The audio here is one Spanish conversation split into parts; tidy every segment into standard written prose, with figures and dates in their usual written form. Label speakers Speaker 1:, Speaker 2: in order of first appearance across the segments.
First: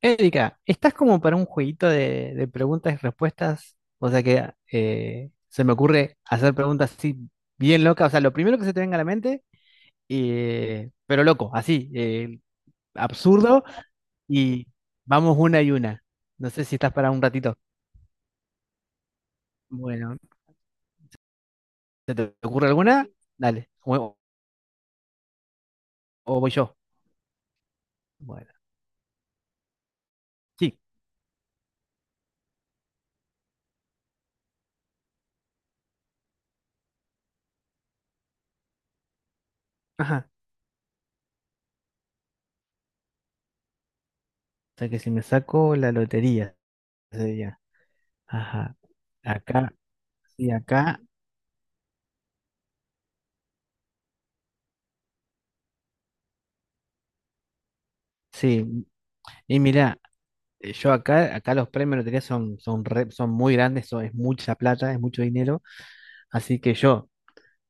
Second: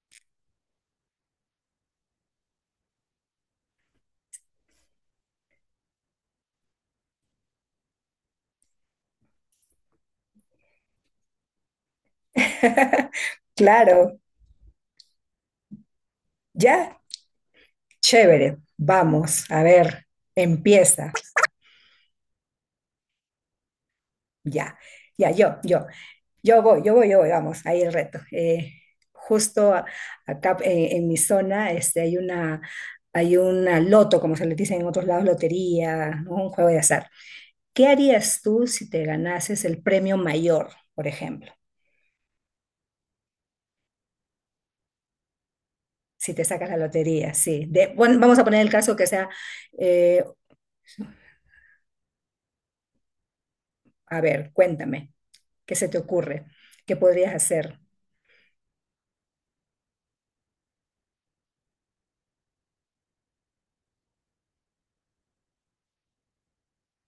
Speaker 1: Erika, ¿estás como para un jueguito de preguntas y respuestas? O sea que se me ocurre hacer preguntas así bien locas, o sea, lo primero que se te venga a la mente, pero loco, así, absurdo,
Speaker 2: Claro,
Speaker 1: y vamos una y una. No sé si estás
Speaker 2: ya,
Speaker 1: para un ratito.
Speaker 2: chévere. Vamos, a ver,
Speaker 1: Bueno,
Speaker 2: empieza.
Speaker 1: ¿se te ocurre alguna? Dale, o,
Speaker 2: Ya, ya,
Speaker 1: o voy yo.
Speaker 2: yo voy, vamos, ahí
Speaker 1: Bueno,
Speaker 2: el reto. Justo
Speaker 1: sí,
Speaker 2: acá en mi zona este, hay una loto, como se le dice en otros lados, lotería, ¿no? Un juego de azar. ¿Qué harías tú si te ganases
Speaker 1: ajá.
Speaker 2: el premio mayor, por ejemplo?
Speaker 1: O sea que si me saco la lotería,
Speaker 2: Si te sacas la
Speaker 1: sería.
Speaker 2: lotería, sí.
Speaker 1: Ajá,
Speaker 2: Bueno, vamos a poner el caso que
Speaker 1: acá,
Speaker 2: sea,
Speaker 1: sí,
Speaker 2: eh,
Speaker 1: acá,
Speaker 2: a ver, cuéntame. ¿Que se te ocurre? ¿Qué podrías hacer?
Speaker 1: sí. Y mirá. Yo acá, acá los premios de lotería son muy grandes, es mucha plata, es mucho dinero. Así que yo,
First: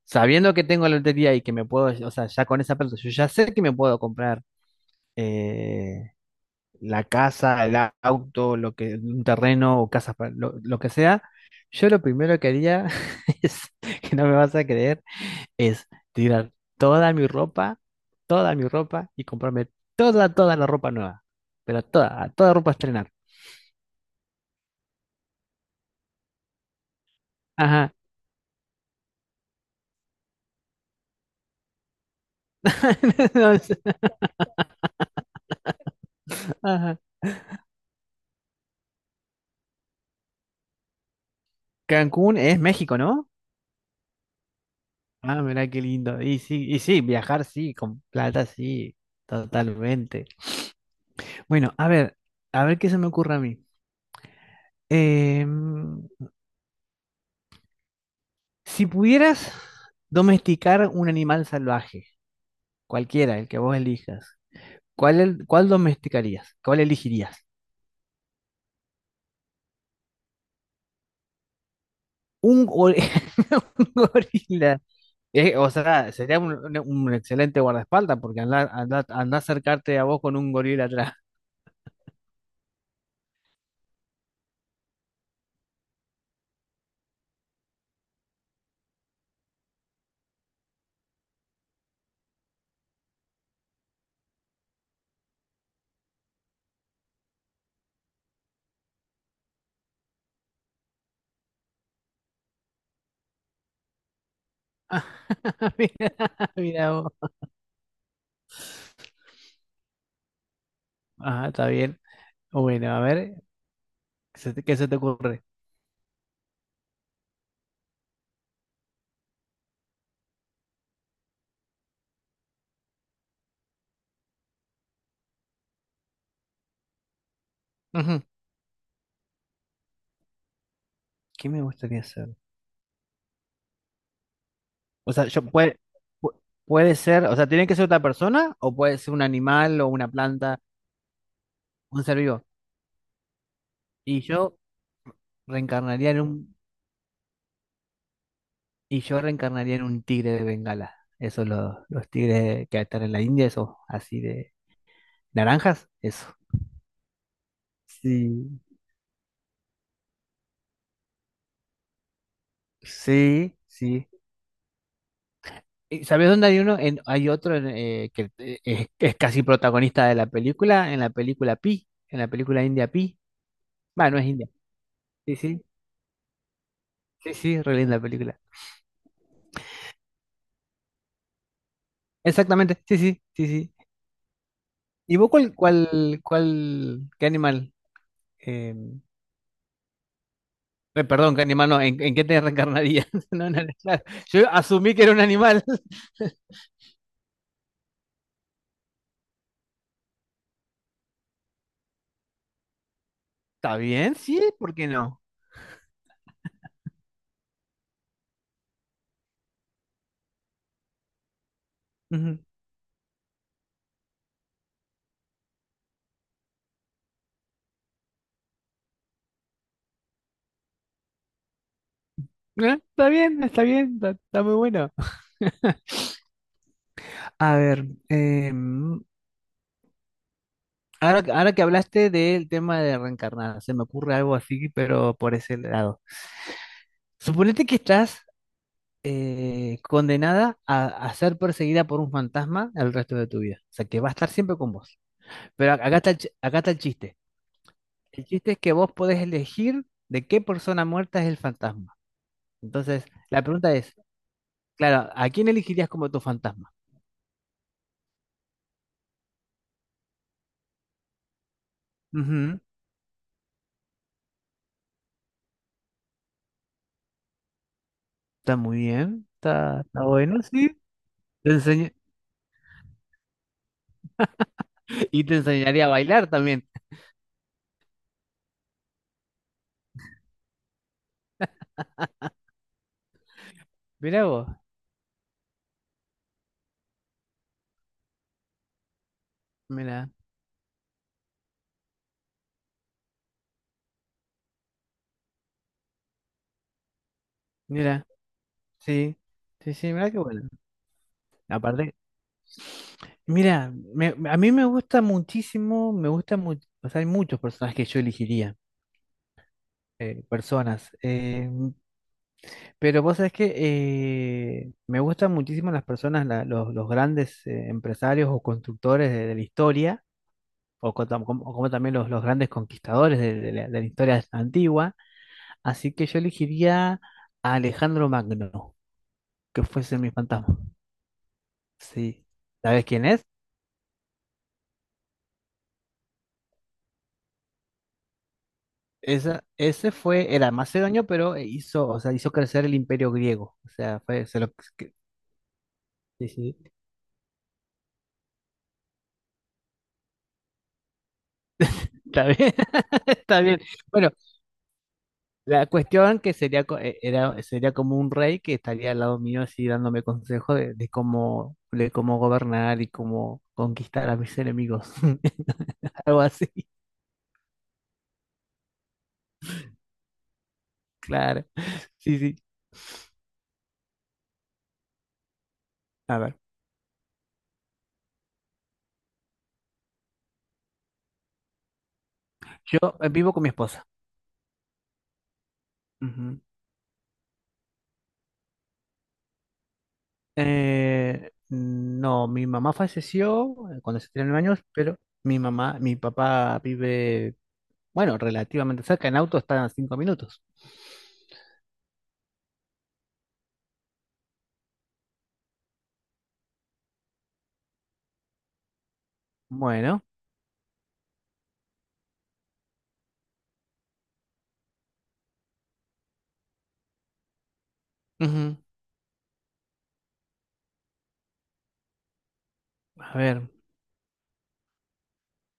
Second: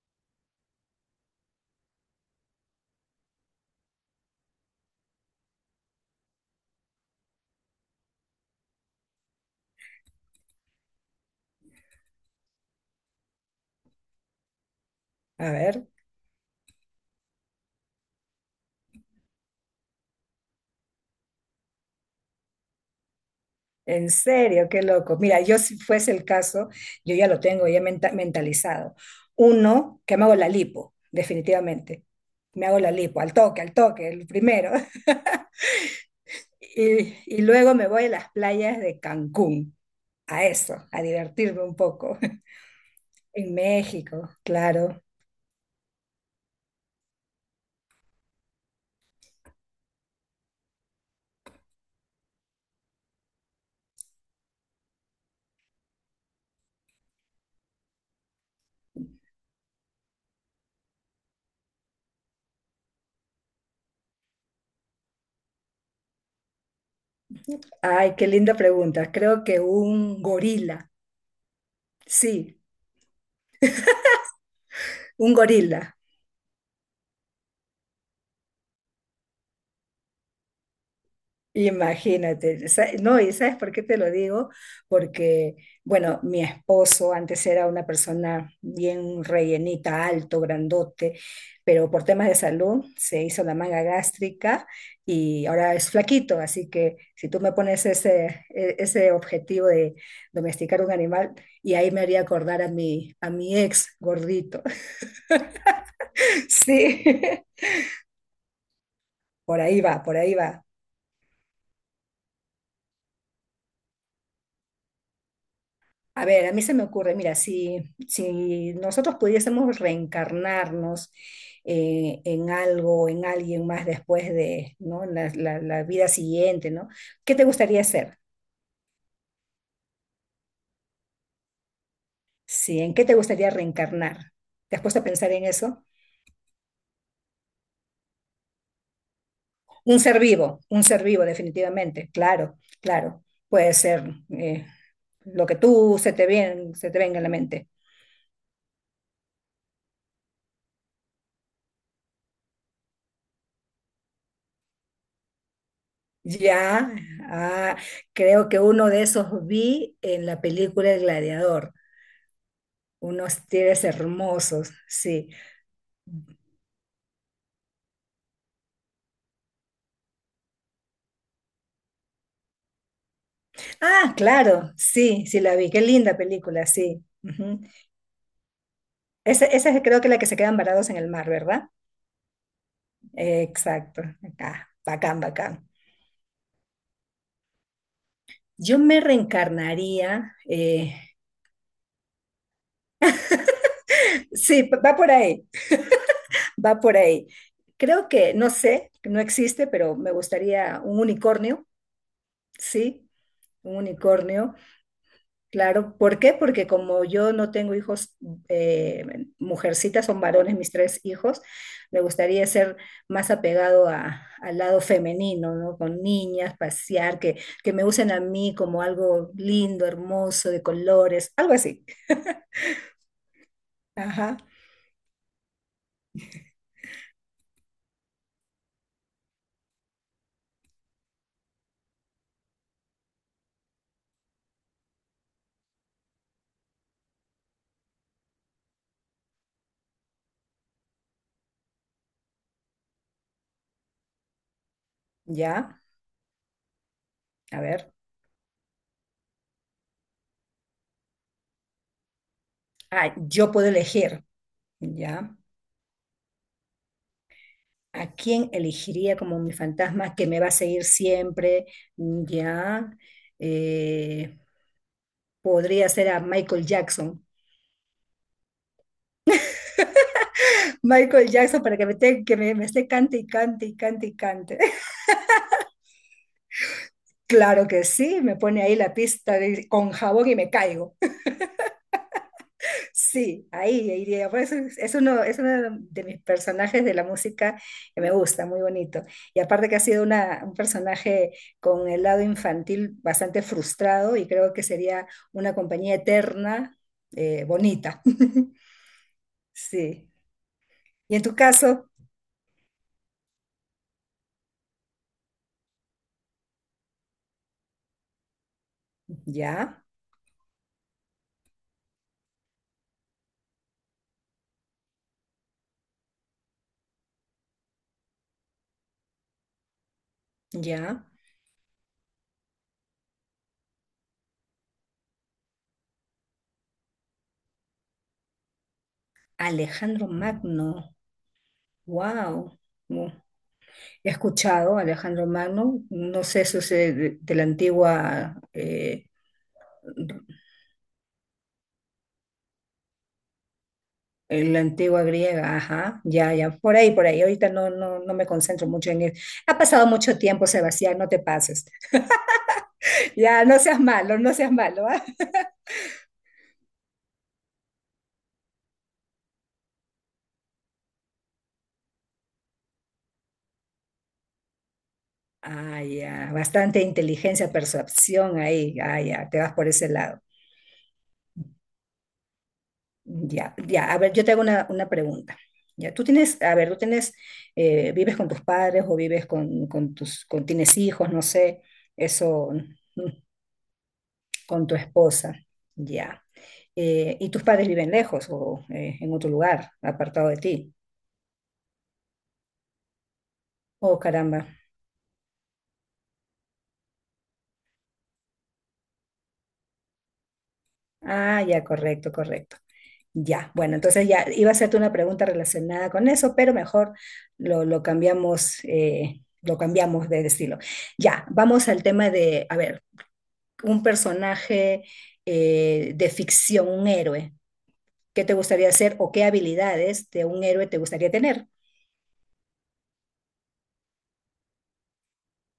Speaker 1: sabiendo que tengo la lotería y que me puedo, o sea, ya con esa plata, yo ya sé que me puedo comprar eh, la casa, el auto, lo que, un terreno o casas, lo que sea. Yo lo primero que haría es, que no me vas a creer,
Speaker 2: A ver,
Speaker 1: es tirar toda mi ropa, toda mi ropa y comprarme toda, toda la ropa nueva. Pero toda, toda ropa a estrenar.
Speaker 2: en serio, qué loco. Mira, yo si fuese el caso, yo ya lo tengo, ya
Speaker 1: Ajá.
Speaker 2: mentalizado. Uno, que me hago la lipo, definitivamente. Me hago la lipo,
Speaker 1: No
Speaker 2: al
Speaker 1: sé.
Speaker 2: toque, el primero.
Speaker 1: Ajá.
Speaker 2: Y luego me voy a las playas de Cancún, a eso, a divertirme un poco.
Speaker 1: Cancún es México, ¿no?
Speaker 2: En México, claro.
Speaker 1: Ah, mirá qué lindo. Y sí, viajar sí, con plata sí, totalmente. Bueno, a ver qué se me ocurre a mí. Em, si pudieras domesticar un animal salvaje, cualquiera, el que vos elijas, ¿cuál domesticarías? ¿Cuál elegirías?
Speaker 2: Ay, qué linda pregunta. Creo que un gorila, sí,
Speaker 1: Un, gor- un gorila.
Speaker 2: un
Speaker 1: O
Speaker 2: gorila.
Speaker 1: sea, sería un excelente guardaespaldas porque andar a acercarte a vos con un gorila atrás.
Speaker 2: Imagínate, no, y ¿sabes por qué te lo digo? Porque, bueno, mi esposo antes era una persona bien rellenita, alto, grandote, pero por temas de salud se hizo la manga gástrica y ahora es flaquito, así que si tú me pones ese objetivo de domesticar un animal, y ahí me haría acordar a a mi ex gordito.
Speaker 1: Mira, mira
Speaker 2: Sí,
Speaker 1: vos.
Speaker 2: por ahí va, por ahí va.
Speaker 1: Ajá, está bien. Bueno, a ver, ¿qué se te ocurre?
Speaker 2: A ver, a mí se me ocurre, mira, si nosotros pudiésemos reencarnarnos en algo, en alguien más después de, ¿no? En la vida siguiente, ¿no? ¿Qué te gustaría ser?
Speaker 1: Ujú, ¿qué me gustaría hacer?
Speaker 2: Sí, ¿en qué te gustaría reencarnar? ¿Te has puesto a
Speaker 1: O sea,
Speaker 2: pensar en eso?
Speaker 1: pu- puede ser, o sea, tiene que ser otra persona o puede ser un animal o una planta,
Speaker 2: Un ser vivo,
Speaker 1: un
Speaker 2: definitivamente,
Speaker 1: ser vivo.
Speaker 2: claro, claro. Puede ser
Speaker 1: Y yo
Speaker 2: lo que tú
Speaker 1: reencarnaría en un,
Speaker 2: se te venga en la mente.
Speaker 1: y yo reencarnaría en un tigre de Bengala. Esos los tigres que están en la India, esos así de naranjas, eso.
Speaker 2: Ya, ah, creo que
Speaker 1: Sí,
Speaker 2: uno de esos vi en la película El Gladiador. Unos
Speaker 1: sí,
Speaker 2: tigres
Speaker 1: sí.
Speaker 2: hermosos, sí.
Speaker 1: ¿Sabes dónde hay uno? Hay otro en, que es casi protagonista de la película, en la película Pi, en la película India Pi. Bueno,
Speaker 2: Ah,
Speaker 1: no es India.
Speaker 2: claro, sí,
Speaker 1: Sí,
Speaker 2: sí la
Speaker 1: sí,
Speaker 2: vi. Qué linda película, sí.
Speaker 1: sí,
Speaker 2: Ujú.
Speaker 1: sí, re linda película.
Speaker 2: Esa es creo que la que se quedan varados en el mar, ¿verdad?
Speaker 1: Exactamente, sí, sí, sí, sí.
Speaker 2: Exacto. Acá,
Speaker 1: ¿Y
Speaker 2: bacán,
Speaker 1: vos cuál,
Speaker 2: bacán.
Speaker 1: cuál, cuál, qué animal? eh,
Speaker 2: Yo me reencarnaría.
Speaker 1: Perdón, qué animal no, ¿en qué te reencarnarías? No, no, no, claro. Yo asumí
Speaker 2: Va
Speaker 1: que
Speaker 2: por
Speaker 1: era un
Speaker 2: ahí,
Speaker 1: animal.
Speaker 2: va por ahí. Creo que, no sé, no existe, pero me gustaría un unicornio, sí,
Speaker 1: ¿Está
Speaker 2: un
Speaker 1: bien? Sí,
Speaker 2: unicornio.
Speaker 1: ¿por qué no?
Speaker 2: Claro, ¿por qué? Porque como yo no tengo hijos, eh, mujercitas, son varones mis tres hijos, me
Speaker 1: Ujú.
Speaker 2: gustaría ser más apegado al lado femenino, ¿no? Con niñas, pasear, que me usen a mí como algo lindo, hermoso, de colores, algo así.
Speaker 1: Está bien, está bien, está,
Speaker 2: Ajá,
Speaker 1: está muy bueno. A ver, Ahora que hablaste del tema de reencarnar, se me ocurre algo así, pero por ese lado. Suponete que estás condenada a ser perseguida por un fantasma el resto de tu vida. O sea, que va a estar siempre con vos. Pero
Speaker 2: ya,
Speaker 1: acá está el chiste.
Speaker 2: a ver.
Speaker 1: El chiste es que vos podés elegir de qué persona muerta es el fantasma. Entonces,
Speaker 2: Ah,
Speaker 1: la
Speaker 2: yo puedo
Speaker 1: pregunta es,
Speaker 2: elegir,
Speaker 1: claro, ¿a
Speaker 2: ya.
Speaker 1: quién elegirías como tu fantasma?
Speaker 2: ¿A quién elegiría como mi fantasma que me va a seguir siempre?
Speaker 1: Ujú,
Speaker 2: Ya. Eh, podría ser a Michael Jackson.
Speaker 1: está muy bien, está bueno, sí.
Speaker 2: Michael
Speaker 1: Te
Speaker 2: Jackson para que
Speaker 1: enseña-
Speaker 2: me, te- que me esté cante y cante y cante y cante.
Speaker 1: y te enseñaría a bailar también.
Speaker 2: Claro que sí, me pone ahí la pista con jabón y me caigo. Sí, ahí
Speaker 1: Mirá
Speaker 2: iría. Por
Speaker 1: vos,
Speaker 2: eso es uno de mis personajes de la música que me gusta, muy bonito. Y aparte que ha sido
Speaker 1: mira.
Speaker 2: un personaje con el lado infantil bastante frustrado y creo que sería una compañía eterna, bonita.
Speaker 1: Mira, sí, sí, sí,
Speaker 2: Sí.
Speaker 1: mira qué bueno.
Speaker 2: Y en tu caso,
Speaker 1: Aparte, mira, a mí me gusta muchísimo, me gusta mucho, o sea, hay muchos personajes que yo elegiría,
Speaker 2: ya,
Speaker 1: personas, pero vos sabés que me gustan muchísimo las personas, los grandes empresarios o constructores de la historia, o, co-
Speaker 2: ya,
Speaker 1: tam- como, como también los grandes conquistadores de la historia antigua, así que yo elegiría a Alejandro Magno, que fuese
Speaker 2: Alejandro
Speaker 1: mi fantasma.
Speaker 2: Magno.
Speaker 1: Sí,
Speaker 2: Wow.
Speaker 1: ¿sabes quién es?
Speaker 2: He escuchado a Alejandro Magno, no sé eso es de la antigua,
Speaker 1: Ese fue el macedonio, pero hizo, o sea, hizo crecer el imperio griego. O sea, fue, se
Speaker 2: en
Speaker 1: lo,
Speaker 2: la
Speaker 1: que-
Speaker 2: antigua griega, ajá,
Speaker 1: sí,
Speaker 2: ya, ya,
Speaker 1: sí,
Speaker 2: por ahí, por ahí. Ahorita no, no me concentro mucho en eso. Ha pasado mucho tiempo, Sebastián, no te pases.
Speaker 1: está bien, está
Speaker 2: Ya, no
Speaker 1: bien.
Speaker 2: seas
Speaker 1: Bueno,
Speaker 2: malo, no seas malo, ¿ah?
Speaker 1: la cuestión que sería como un rey que estaría al lado mío así dándome consejos de cómo gobernar y cómo conquistar a mis enemigos.
Speaker 2: Ah,
Speaker 1: Algo
Speaker 2: ya,
Speaker 1: así,
Speaker 2: bastante inteligencia, percepción ahí, ah, ya, te vas por ese lado.
Speaker 1: claro. Sí, sí.
Speaker 2: Ya, ya, a ver, yo te hago una pregunta. Ya, tú
Speaker 1: A ver,
Speaker 2: tienes, a ver, tú tienes, vives con tus padres o vives con tus, con, tienes hijos, no sé, eso,
Speaker 1: yo
Speaker 2: mm,
Speaker 1: vivo con mi esposa.
Speaker 2: con tu esposa, ya. Y tus padres viven lejos o en otro lugar, apartado de ti.
Speaker 1: No, mi mamá falleció
Speaker 2: Oh,
Speaker 1: cuando se tenía nueve
Speaker 2: caramba.
Speaker 1: años, pero mi papá vive, bueno, relativamente cerca, en auto están a 5 minutos.
Speaker 2: Ah, ya, correcto, correcto. Ya, bueno, entonces ya iba a hacerte una pregunta relacionada con eso, pero mejor lo
Speaker 1: Bueno,
Speaker 2: cambiamos de estilo. Ya, vamos al tema de, a ver. Un personaje de ficción, ¿un héroe? ¿Qué te
Speaker 1: ujú,
Speaker 2: gustaría hacer o qué habilidades de un héroe te gustaría tener?
Speaker 1: a ver,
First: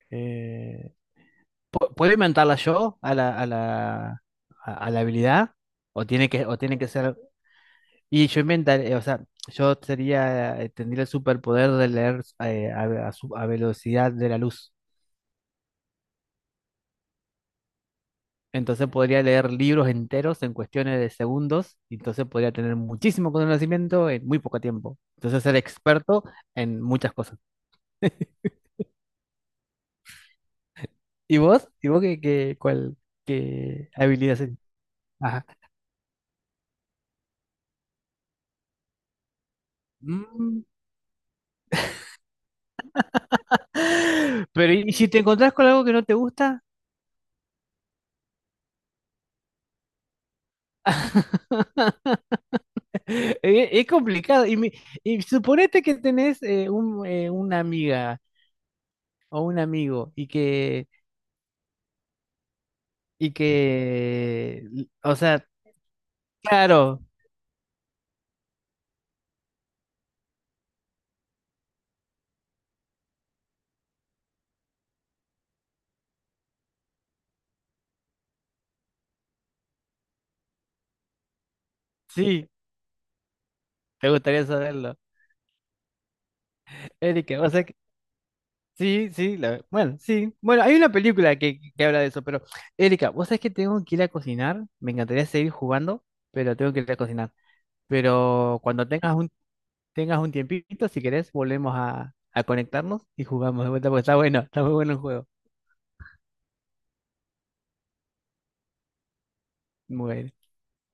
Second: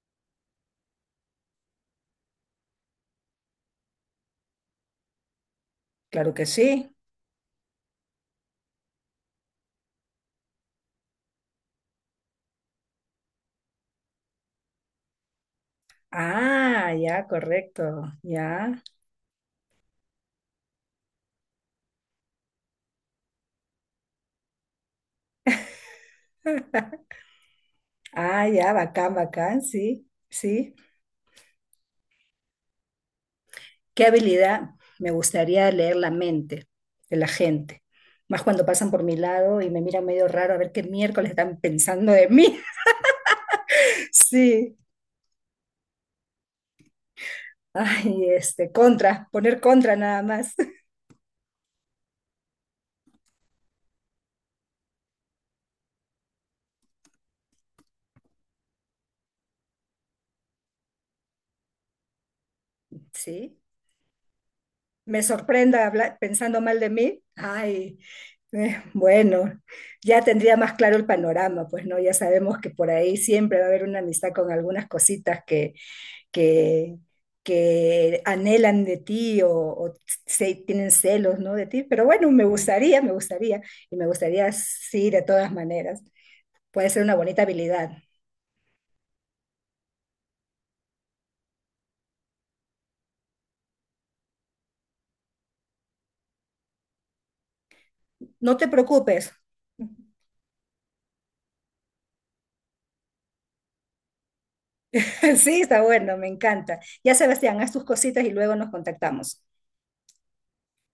Speaker 1: eh, ¿puedo inventarla yo a la habilidad? ¿O tiene
Speaker 2: Claro que
Speaker 1: que, o tiene que
Speaker 2: sí.
Speaker 1: ser... Y yo inventaré, o sea, yo sería, tendría el superpoder de leer a velocidad de la luz.
Speaker 2: Ah, ya, correcto. Ya.
Speaker 1: Entonces podría leer libros enteros en cuestiones de segundos, y entonces podría tener muchísimo conocimiento en muy poco tiempo. Entonces ser experto en muchas cosas.
Speaker 2: Ah, ya, bacán, bacán, sí, sí.
Speaker 1: ¿Y vos? ¿Y vos qué
Speaker 2: ¿Qué
Speaker 1: habilidad.
Speaker 2: habilidad me
Speaker 1: Ajá.
Speaker 2: gustaría leer la mente de la gente? Más cuando pasan por mi lado y me miran medio raro a
Speaker 1: Mm.
Speaker 2: ver qué miércoles están pensando de mí.
Speaker 1: Pero
Speaker 2: Sí.
Speaker 1: ¿y si te encontrás con algo que no te gusta?
Speaker 2: Ay, este, contra, poner contra nada más.
Speaker 1: Es, complicado. Y suponete que tenés una amiga o un amigo y que, y
Speaker 2: Sí.
Speaker 1: que, o
Speaker 2: Me
Speaker 1: sea,
Speaker 2: sorprenda pensando mal de
Speaker 1: claro,
Speaker 2: mí, ay, bueno, ya tendría más claro el panorama, pues no, ya sabemos que por ahí siempre va a haber una amistad con algunas cositas que, que anhelan de ti o se, tienen celos, ¿no? de ti, pero bueno,
Speaker 1: sí,
Speaker 2: me gustaría, y me
Speaker 1: ¿te gustaría
Speaker 2: gustaría,
Speaker 1: saberlo?
Speaker 2: sí, de todas maneras, puede ser una
Speaker 1: Erika,
Speaker 2: bonita
Speaker 1: vos sabés que...
Speaker 2: habilidad.
Speaker 1: Sí, sí, bueno, sí. Bueno, hay una película que habla de eso, pero Erika, vos sabés que tengo que ir a cocinar. Me encantaría seguir jugando, pero tengo que ir a cocinar.
Speaker 2: No
Speaker 1: Pero
Speaker 2: te
Speaker 1: cuando tengas un,
Speaker 2: preocupes.
Speaker 1: tengas un tiempito, si querés, volvemos a conectarnos y jugamos de vuelta, porque está bueno, está muy bueno el juego.
Speaker 2: Sí, está bueno, me encanta. Ya Sebastián, haz tus cositas y luego nos contactamos.
Speaker 1: Muy bueno.